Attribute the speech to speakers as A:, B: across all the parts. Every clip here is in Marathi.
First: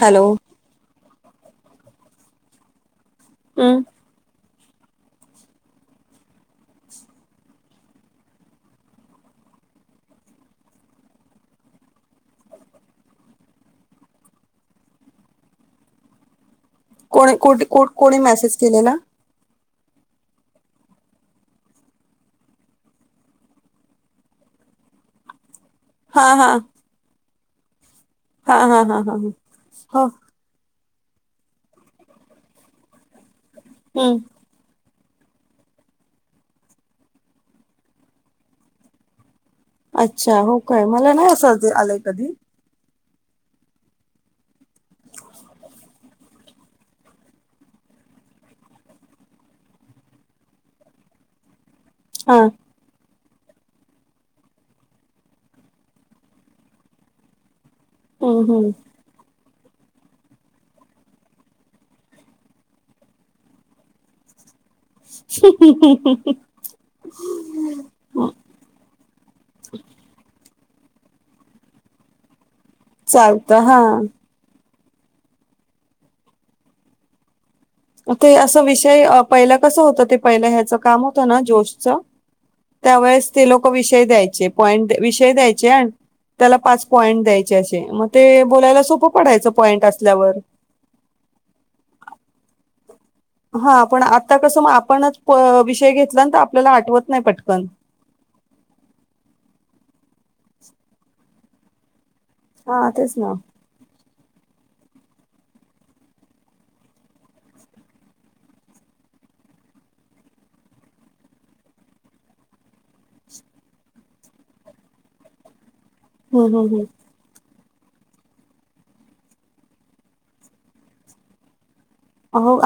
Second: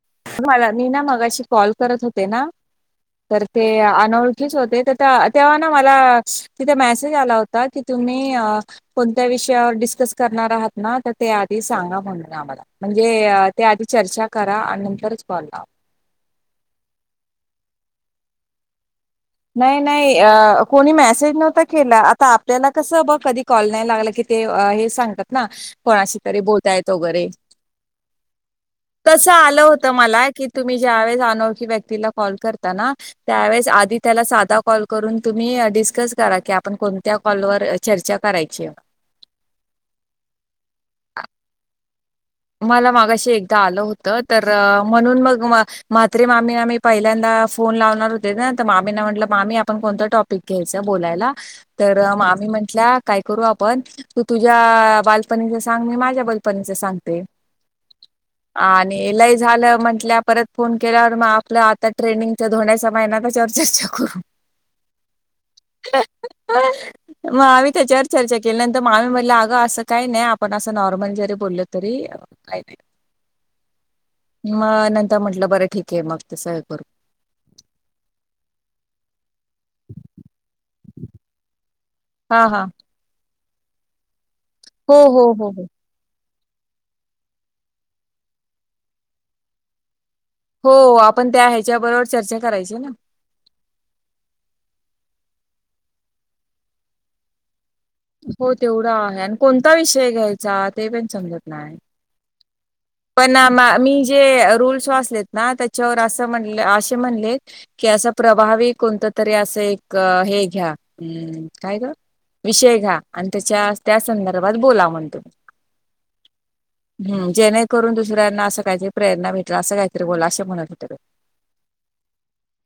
A: हॅलो
B: मी ना माशी कॉल करत होते ना तर
A: हम्म
B: हो तेव्हा ना मला तिथे मेसेज आला होता की तुम्ही कोणत्या विषयावर डिस्कस करणार आहात ना तर ते आधी सांगा म्हणून आम्हाला म्हणजे ते आधी चर्चा करा आणि नंतरच बला
A: कोणी कोणी मेसेज केले ना
B: नाही नाही कोणी मेसेज नव्हता केला आता आपल्याला कसं बघ कधी कॉल नाही लागला की ते... हे.... सांगतात ना, कोणाशी
A: हा
B: तरी
A: हा
B: बोलता येत वगैरे
A: हा हा हा हा
B: तस
A: हा
B: आलं होत
A: ह
B: मला कि तुम्ही ज्या वळेस अनोखी व्यक्तीला कॉल करता ना त्याच्या आधी
A: हम्म
B: त्याला साधा कॉल करून तुम्ही डिस्कस करा, की, आपण कोणत्या कॉलवरर चर्चा करायची
A: अच्छा हो काय मला नाही असा आलंय कधी
B: मला मागाशी एकदा आलं होतं तर म्हणून मग म मात्री मामी ना मी पहिल्यांदा फोन लावणार होते ना तर मामीना म्हटलं मामी आपण कोणत टॉप घ्यायच बोलायला तर
A: हा
B: आम्ही म्हंटल्या काय करू आपण तू तुझ्या बालपणीच सांग मी माझ्या बालपणीच सांगते
A: हम्म हम्म
B: ह लई झालं म्हंटल्या, परत फोन केल्यावर, मग..... आपलं आता ट्रेनिंग तर धोणड्या चा महिना त्याच्यावर चर्चा करू
A: ह
B: केल्यानंतर मामी ही म्हटल्या, 'अगं असं काही नाही आपण असं नॉर्मल जरी बोललो तरी काही नाही'
A: चालत हा
B: मग...... नंतर म्हंटलं बरं ठीक आहे मग तसं हे करू
A: ते असं विषय पहिलं कसं होतं ते पहिलं ह्याचं काम होतं ना जोशचं
B: हा- हा-
A: त्यावेळेस ते लोक विषय द्यायचे, पॉइंट,
B: हो हो
A: विषय
B: हो हो
A: द्यायचे आणि त्याला पाच पॉईंट द्यायचे असे मग ते बोलायला सोपं पडायचं पॉईंट असल्यावर
B: हो.... आपण त्या ह्याच्या बरोबर चर्चा करायचो ना
A: हा पण आता कसं मग? आपणच विषय घेतला ना, तर आपल्याला आठवत नाही पटकन
B: हो तेवढा आहे. आणि कोणता विषय घ्यायचा? ते पण समजत नाही
A: हा तेच ना
B: पण मी जे रूल्स वाचलेत ना, त्याच्यावर असं म्हणटले, असे म्हणलेत कि असं प्रभावी कोणत तरी असं एक हे घ्या, काय ग विषय घ्या, आणि त्याच्या त्या संदर्भात बोला म्हणत होते तुम्ही
A: हम- हम- हम
B: जेणेकरून दुसऱ्यांना असं काहीतरी प्रेरणा भेटल. असं काहीतरी बोला, असं म्हणत होतें.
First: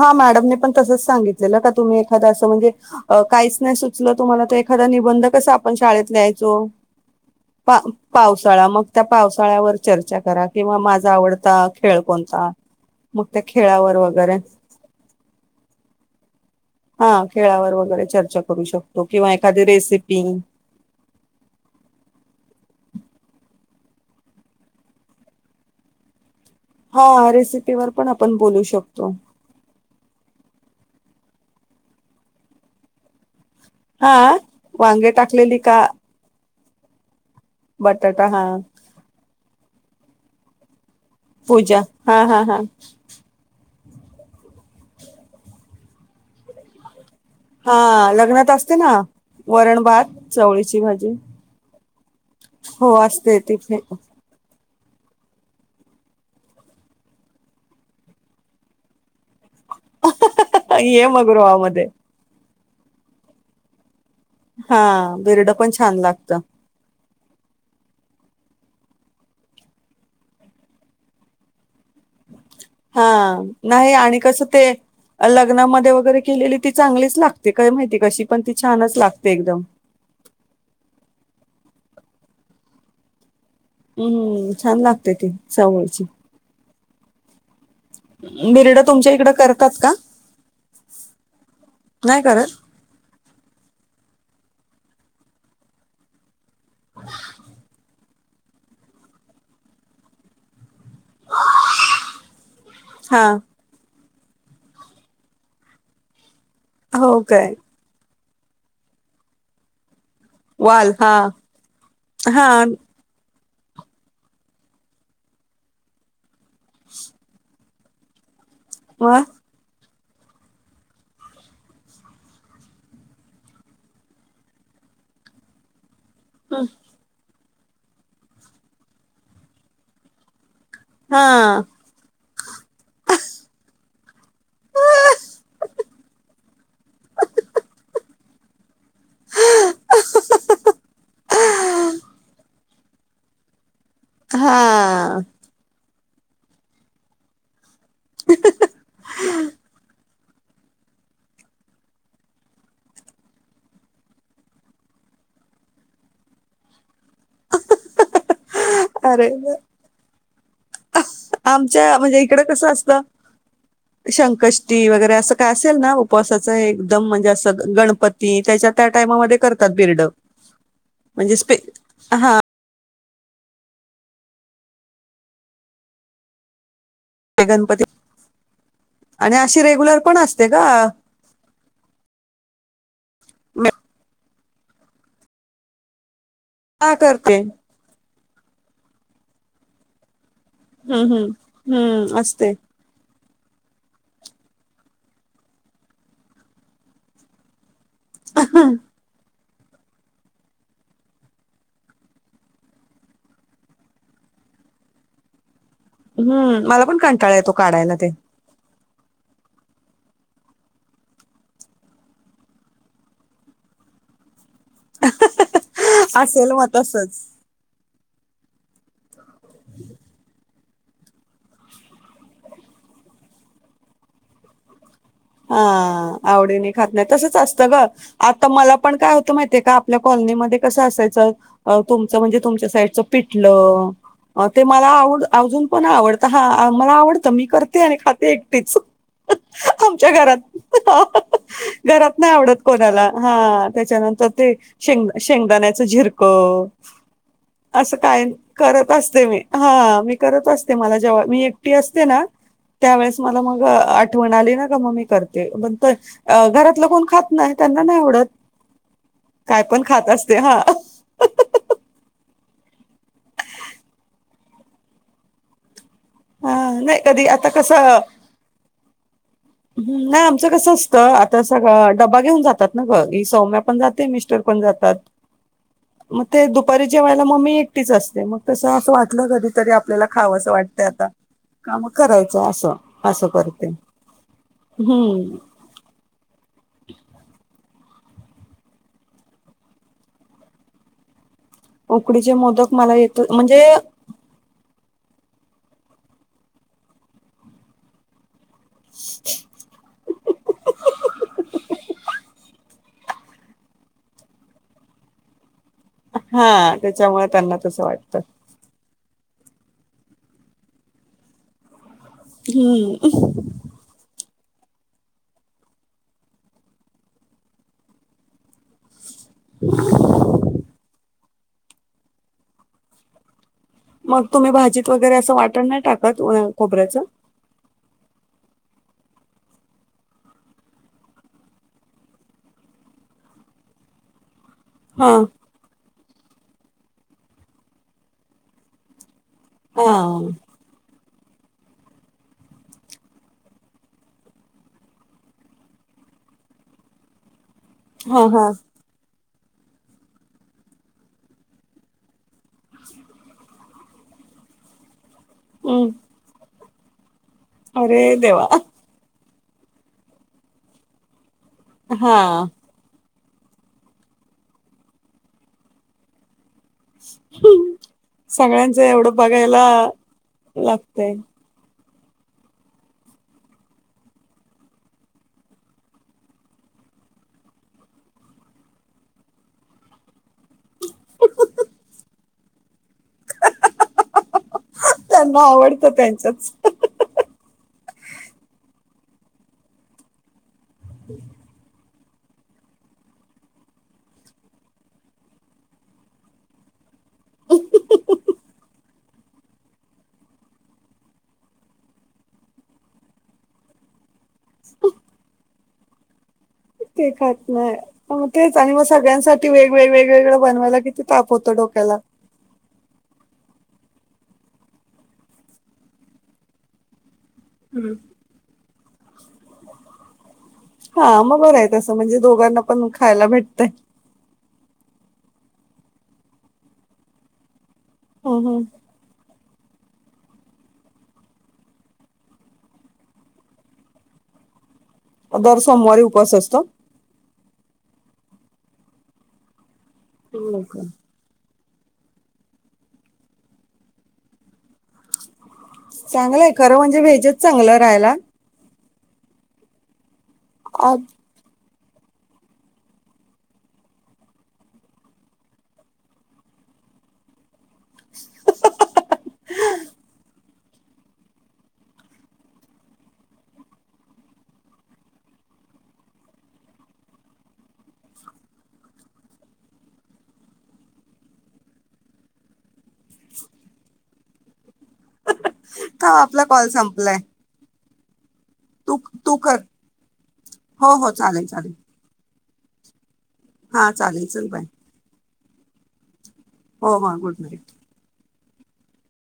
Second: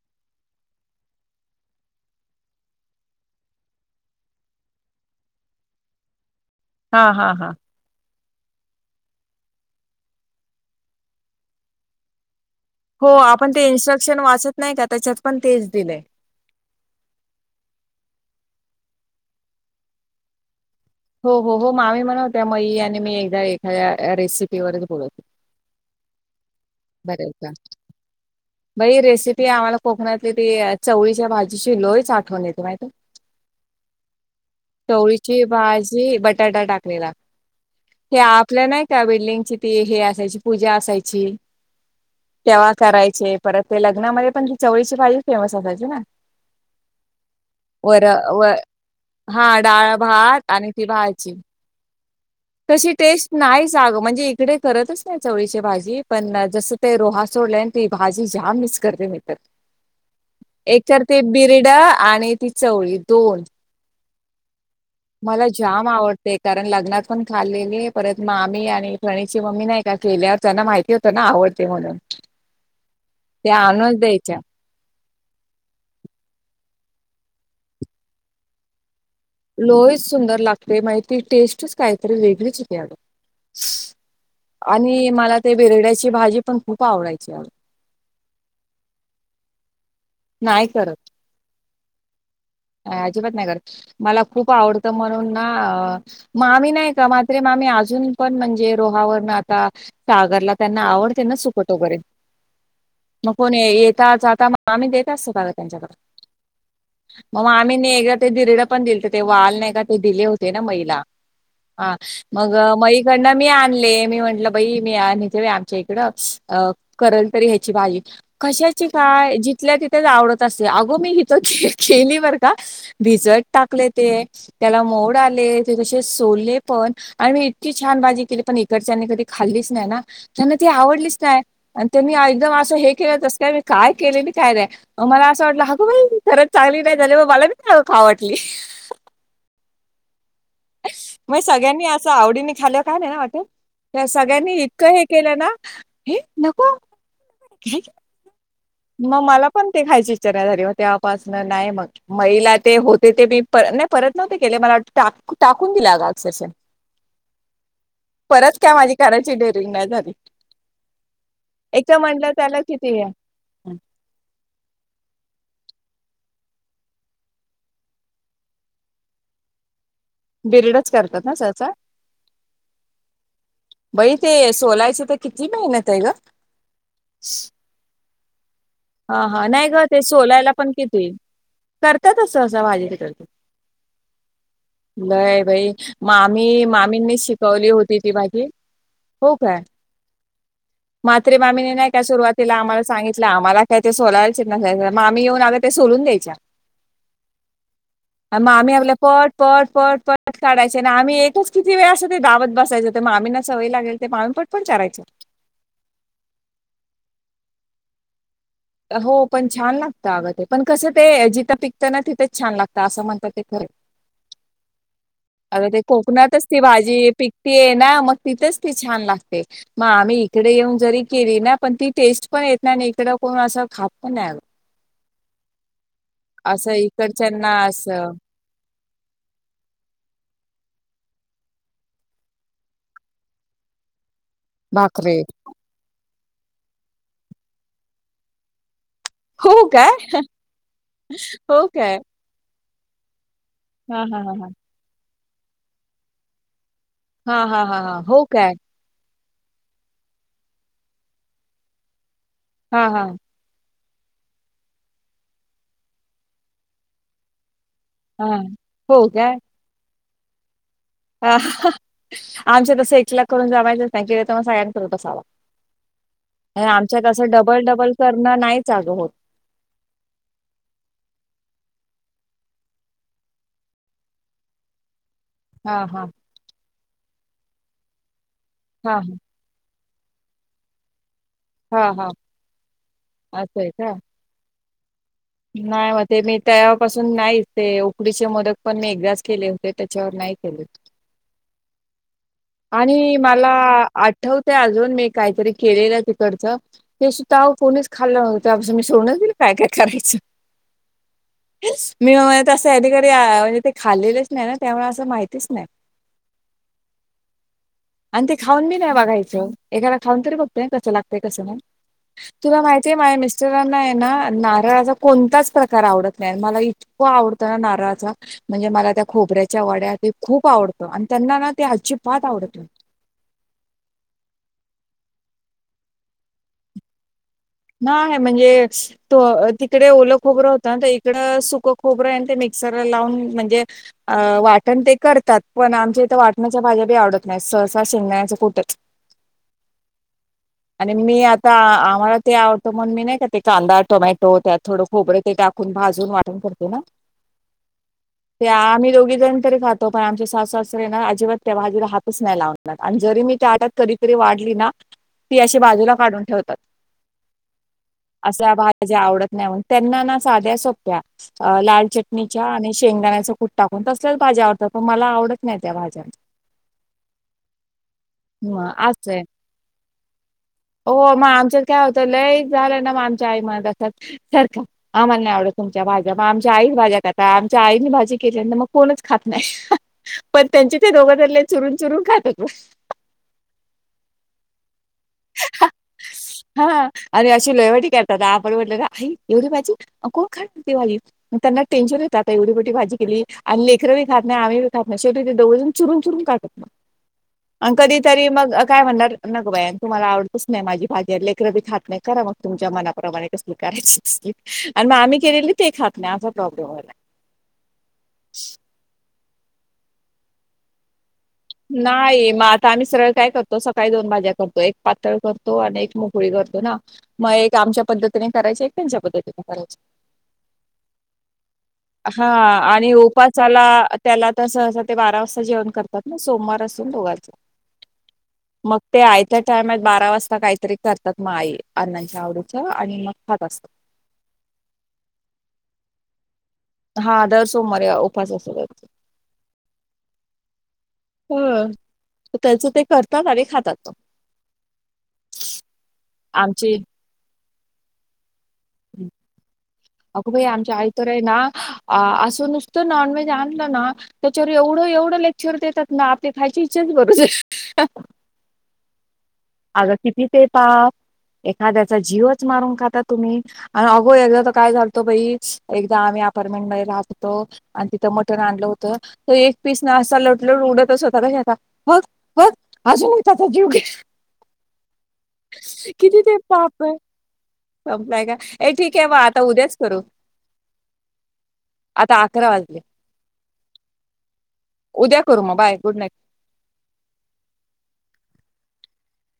A: हा मॅडमने पण तसंच सांगितलेलं का तुम्ही एखादां असं म्हणजे अ.... काहीच नाही सुचलं तुम्हाला तर एखादा निबंध कसा आपण शाळेत लिहाय चो
B: हा- हा- हा
A: पावसाळा, मग त्या पावसाळ्यावर चर्चा करा, किंवा माझा आवडता खेळ कोणता?
B: हो
A: मग त्या
B: आपण ते
A: खेळावर
B: इन्स्ट्रक्शन
A: वगैरे
B: वाचत नाही का, त्याच्यात पण तेच दिले.
A: हा खेळावर वगैरे चर्चा करू शकतो, किंवा एखादी रेसिपी
B: हो -हो- हो मामी म्हण होत्यामाई आणि मी एकदा एखाद्या रेसिपीवरच बोलत होतो
A: हा
B: बरं
A: रेसिपीवरर पण आपण बोलू शकतो.
B: ते आम्हाला कोकणातले ते चवळीच्या भाजीची लोईच...... आठवण येते माहिती
A: हा वांगे
B: चवळीची
A: टाकलेली का?
B: भाजी बटाटा टाकलेला,
A: बटाटा हा
B: आपल्या नाही त्या बिल्डिंगची ती हे असायची पूजा असायची
A: पूजा हा हा हा
B: तेव्हा करायचे परत ते लग्ना मध्ये पण ती चवळीची भाजी फेमस असायची ना?
A: हा
B: वर
A: लग्नात
B: व
A: असते ना
B: हा डाळ -भात आणि ती भाजी
A: हो
B: तशी टेस्ट
A: असते ती
B: नाही
A: फे
B: च अग, म्हणजे तिकडे करतच नाही. चवळीची भाजी, पण जसं ते रोहा सोडले, आणि ती भाजी जाम मिस करते मी तर
A: [inaudible]
B: एक तर
A: ये
B: ते
A: मग
B: बिरड
A: रोहामध्ये.
B: आणि ती चवळी दोन
A: हा
B: मला
A: बिरडं पण
B: जाम
A: छान
B: आवडते
A: लागतं
B: का कारण लग्नात पण खाल्लेली, परत मामी आणि फणीची मम्मी नाही का केल्यावर त्यांना माहिती ते त्यांना ना आवडते म्हणून
A: हा
B: त्या
A: नाही
B: आणूनच
A: आणि
B: द्यायच्या.
A: कसं ते लग्नामध्ये वगैरे केलेली ती चांगलीच लागते काय माहिती कशी पण ती छानच लागते एकदम.
B: लोहीच सुंदर लागते माहिती टेस्टच कायतरी वेगळीच होती अड स्
A: हम्म छान
B: आणि
A: लागते ती
B: मला ते
A: चवळीची
B: बेरड्याची भाजी पण खूप आवडायची
A: मिरडा तुमच्या इकड करतात का
B: नाही करत
A: नाही करत
B: अजिबात नाही करत, मला खूप आवडतं म्हणून ना अ.... मामी नाही का, म्हत्रे मामी अजून पण म्हणजे रोहावरन आता सागरला त्यांना आवड त्यांना सुकट वगैरे
A: हा
B: मग कोण येता जाता मामी देत असतात ग त्यांच्याकडे.
A: हो
B: मग
A: काय
B: मामी नी ना, एकदा ते बिरडं ही दिले होते ते वाल नाही का? ते ना
A: वाल
B: मला
A: हा
B: ह
A: हा
B: मग गण आणले मी म्हंटलं बाई मी आणि ते बाई आमच्या इकड अ करेल तरी बाई कशाची
A: म
B: काय जिथल्या तिथं आवडत अस अंग मि इथं. बर का भिजत टाकले ते त्याला मोड आले ते कसे सोले पण आणि मी इतकी छान भाजी केली पण इकडच्यांनी कधी खाल्लीच नाही ना त्यांना ती आवडलीच
A: हा
B: नाही. त्यांनी एकदम असं हे केलं तसं काय मी काय केले काय नाही मला असं वाटलं अगो बाई खरच चांगली. काय झालं म मला मित खा वाटली. मग सगळ्यांनी असं आवडीने खाल काय नाही ना वाट. त्या सगळ्यांनी
A: हा
B: इतकं हे केलं ना हे नको. मग मला पण ते खायची इच्छा झाली मग त्यापासन नाही मग महिला ते होते ते मी पर नाही परत नव्हते केले मला वाटते टाकून दिला अक्सेस. का माझी
A: अरे
B: करायची डेअरिंग नाही झाली.
A: आमच्या
B: एकदा
A: म्हणजे
B: म्हटलं
A: इकड
B: त्याला
A: कसं असत.
B: किती
A: संकष्टी वगैरे असं काय असेल ना उपवासाचं एकदम म्हणजे असं गणपती ती त्याच्या त्या टायमामध्ये करतात बिर्ड
B: बिरडच करतात ना
A: म्हणजे स्पे
B: त्याचा
A: हा
B: बई ते सोलायच तर किती मेहनत आहे ग.
A: गणपती
B: हा
A: आणि
B: हा
A: अशी
B: नाही ग
A: रेग्युलर
B: ते
A: पण असते
B: सोलायला
A: का
B: पण किती करतात सहसा भाजी
A: म
B: लय बाई मामी
A: हा
B: मामींनी
A: करते
B: शिकवली होती. हो काय
A: हम्म
B: मात्रे
A: हम्म
B: मामी नाही का
A: हम्म असते
B: सुरुवातीला आळस सांगितलं आम्हाला काय ते सोलायचे न मग आम्ही येऊन आग ते सोलून द्यायच्या आम्ही आपल्या पट पट पट पट काढायचे आणि आम्ही एकच किती वेळ असत ते गावात बसायचं ते मामीना सवय लागेल ते मामी पट पण चाररायचं.
A: हम्म मला पण कंटाळा येतो काढायला ते
B: हो पण छान लागतं अगं ते पण कसं ते जिथं पिकतं ना तिथंच छान लागतं असं म्हणतात ते खरं. अग ते कोकणातच
A: असेल
B: ती
A: मग
B: भाजी
A: तसंच
B: पिकतीय ना मग तिथच ती छान लागते मग आम्ही इकडे येऊन जरी केली ना पण ती टेस्ट पण येत ना इकदम. पण असं खाप नाही.
A: अ आवडी नाही
B: असं
A: खात नाही तसंच
B: इकडच्यांना
A: असतं ग
B: असं
A: आ. तर मला पण काय होतं माहितीये का आपल्या कॉलनीमध्येध्ये कसं असायचं. तुमचं म्हणजे तुमच्या साईडचं पिटलं. ते मला
B: भाकरी
A: आवड अजून पण आवडत हा मला आवडतं मी करते आणि खाते एकटीच.
B: हो काय?
A: आमच्या घरात
B: हो काय?
A: घरात नाही आवडत कोणाला हा
B: हां, हां,
A: त्याच्यानंतर
B: हां, हां.
A: ते शेंगदा शेंगदाण्याच झिरकं
B: हां, हां, हां,
A: असं
B: हां. हो
A: काही
B: काय?
A: करत असते मी हा मी करत असते मला जेव्हा मी एकटी असते ना
B: हां, हां,
A: त्यावेेळेस मला मग ठेवून आली ना मग मी करते पण घरातलं कोण खात नाही त्यांना नाही आवडत
B: हां. हो
A: काय पण खात असते हा.
B: हा आमचे तसं एकला करून जमायचंच सगळ्यांनंत बसावा.
A: हा, नाही
B: आमच्यात
A: कधी
B: असं
A: आता
B: डबल डबल करणं नाही चालत.
A: ह नाही आमचं कसं असतं. आता सगळं ड्बा घेऊन जातात ना गी सौम्या पण जाते मिस्टर पण जातात.. [inaudible]
B: हा हा
A: मग ते दुपारी जेवायला म एकटीच असते. मग तसं असं
B: हां,
A: वाटल कधी तरी आपलं आपल्याला खावासं वाटतं, आता का मं
B: हां, हां.
A: करायचं असं असं
B: आहे
A: करते.
B: का?
A: हम्म
B: नाही मग ते मी तेव्हापासून नाहीच ते उकडीचे मोदक पण, मी एकदाच केले होते त्याच्यावर नाही केले.
A: उकडीचे मोदक मला येतं म्हणजे
B: आठवतय, अजून मी काहीतरी केलेलं तिकडचं ते सुद्धा कोणीच खाल्लं त्याच्यापासून मी सोडूणच दिलं काय काय करायचं मी म्हणत असते ह्यांनी कधी ते खालेलेच नाही. ना त्यामुळे असं माहितीच नाही
A: हा त्याच्यामुळे त्यांना तसं वाटतं
B: आणि ते खाऊन बी नाही बघायचं एखादा खाऊन तरी बघतंय कसं लागतय कसं नाय तुला माहितीय माझ्या
A: हम्म
B: मिस्टरांनाय ना नारळाचा कोणताच प्रकार आवडत नाय मला इतकं आवडतं ना नारळाचा म्हणजे मला त्या खोबऱ्याच्या वड्या ते खूप आवडतं आणि त्यांना ना ते अजिबात आवडतं नाय
A: मग तुम्ही भाजीत वगैरे असं वाटण नाय टाकत व खोबऱ्याचं?
B: नाय म्हणजे त तिकडे ओलं खोबरं होतं ना इकडं सुक खोबरंय ते मिक्सरला लावून म्हणजे अ वाटण ते
A: हा
B: करतात पण आमच्या इथं वाटणाच्या भाज्या बी आवडत नाय सहसा शेंगदाण्याच कुटचं
A: हा
B: आणि मी आता आम्हाला ते आवडतं म्हणून मी नाही का ते कांदा, टोमॅटो, त्यात थोडं खोबरं ते टाकून भाजून वाटून करते ना?
A: [inaudible]
B: ते आम्ही दोघी जण तरी खातो पण आमचे सासू सासरे ना अजिबात ते भाजीला हात तच नाही लावणार आणि जरी मी ताटात कधीतरी वाढली ना ती अशी
A: हम्म
B: बाजूला काढून ठेवतात
A: अरे देवा
B: असल्या भाज्या आवडत नाय म्हणून त्यांना ना साध्या सोप्या अ लाल
A: हा
B: चटणीच्या आणि शेंगदाण्याचं कुट टाकून तसल्याचं भाज्या आवडतात. पण मला आवडत नाय त्या भाज्यां म
A: सगळ्यांचं एवढं
B: असंय
A: बघायला
B: हो
A: लागतंय
B: मग आमच्यात काय होतं लय झालं ना मग आमच्या आई म्हणत असतात सरका आम्हाला नाय आवडत तुमच्या भाज्या मग आमच्या आईच भाज्या खात आमच्या आईनी भाजी केलींत मग कोणच खात नाय पण त्यांचे ते दोघंजण लय चुरून चुरून खातात
A: [inaudible] त्यांना आवडतं त्यांच्याच
B: हा आणि अशी लयमटी करतात आपण म्हटलं का आई एवढी भाजी? कोण खाणारय ती भाजी?
A: हो
B: त्यांना टेन्शन येत आता एवढी मोठी भाजी केली आणि लेकरं बी खात नाय आम्ही बी खात नाय शेवटी ते दोघेजणं चुरून चुरून खात
A: ह [inaudible]
B: आण कधीतरी मग काय म्हणणार नगं बाई आणि तुम्हाला आवडतच नाही माझी भाजी ले कर बी खात नाही करा मग तुमच्या मनाप्रमाणे कसली करायची तसली आणि मग आम्ही केलेली ते खात नाय असा प्रॉब्लेम होयला
A: ते खात नाय मग तेच आणि मग सगळ्यांसाठी वेगवेग वेगवेगळं बनवायला किती ताप होत
B: नायी म तर आम्ही सरळ काय करतो सकाळी दोन भाज्या करतो एक पातळ करतो. आणि एक मोकळी करतो ना मग एक आमच्या
A: हम्म.
B: पद्धतीने करायची एक त्यांच्या पद्धतीने करायची
A: हा मग बरं आहे तसं म्हणजे
B: हा
A: दोघांना पण
B: आणि
A: खायला
B: ओपाचाला
A: भेटतय.
B: त्याला आता सहसा ते बारा वाजता जेवण करतात ना सोमवार असून दोघांच
A: हम हम
B: ते आयत्या टायमात बारा वाजता काहीतरी करतात मग आई अण्णांच्या आवडीच आणि मग खात असतात.
A: दर सोमवारी उपवास असतो.
B: हा दर सोमवारी आ ओ उपावास असु देत.
A: मग काय?
B: ह त्याचं ते करतात आणि खातात.
A: चांगलंय
B: आमची
A: खरं म्हणजे व्हेजच चांगलं राहायला.
B: [inaudible] आग बाई आमच्या आई तर आहे ना असं नुसतं नॉन व्हेज आणलं ना त्याच्यावर एवढं एवढं लेक्चर देतात ना आपली खायची इच्छाच मरू जाय अगं किती ते पाप एखाद्याचा जीवच मारून खाता तुम्ही. आणि अगो एकदा तर काय झालत बई एकदा आम्ही अपार्टमेंट मध्ये राहत होतो. आणि तिथं मटण आणलं होतं तर एक पीस ना असा लट लट उडतच होता कशाचा मग बग अजून एकाचा जीव घे
A: आता
B: किती ते
A: आपला कॉल
B: पाप
A: संपलाय
B: संपलाय काय? हे ठीक
A: तू
B: आहे म
A: तू
B: आता
A: कर
B: उद्याच करू
A: हो हो चालेल चालेल
B: आता अकरा वाजले.
A: हा चालेल चल बाय.
B: उद्या करू मग बाय गुड नाईट.
A: हो हो गुड नाईट.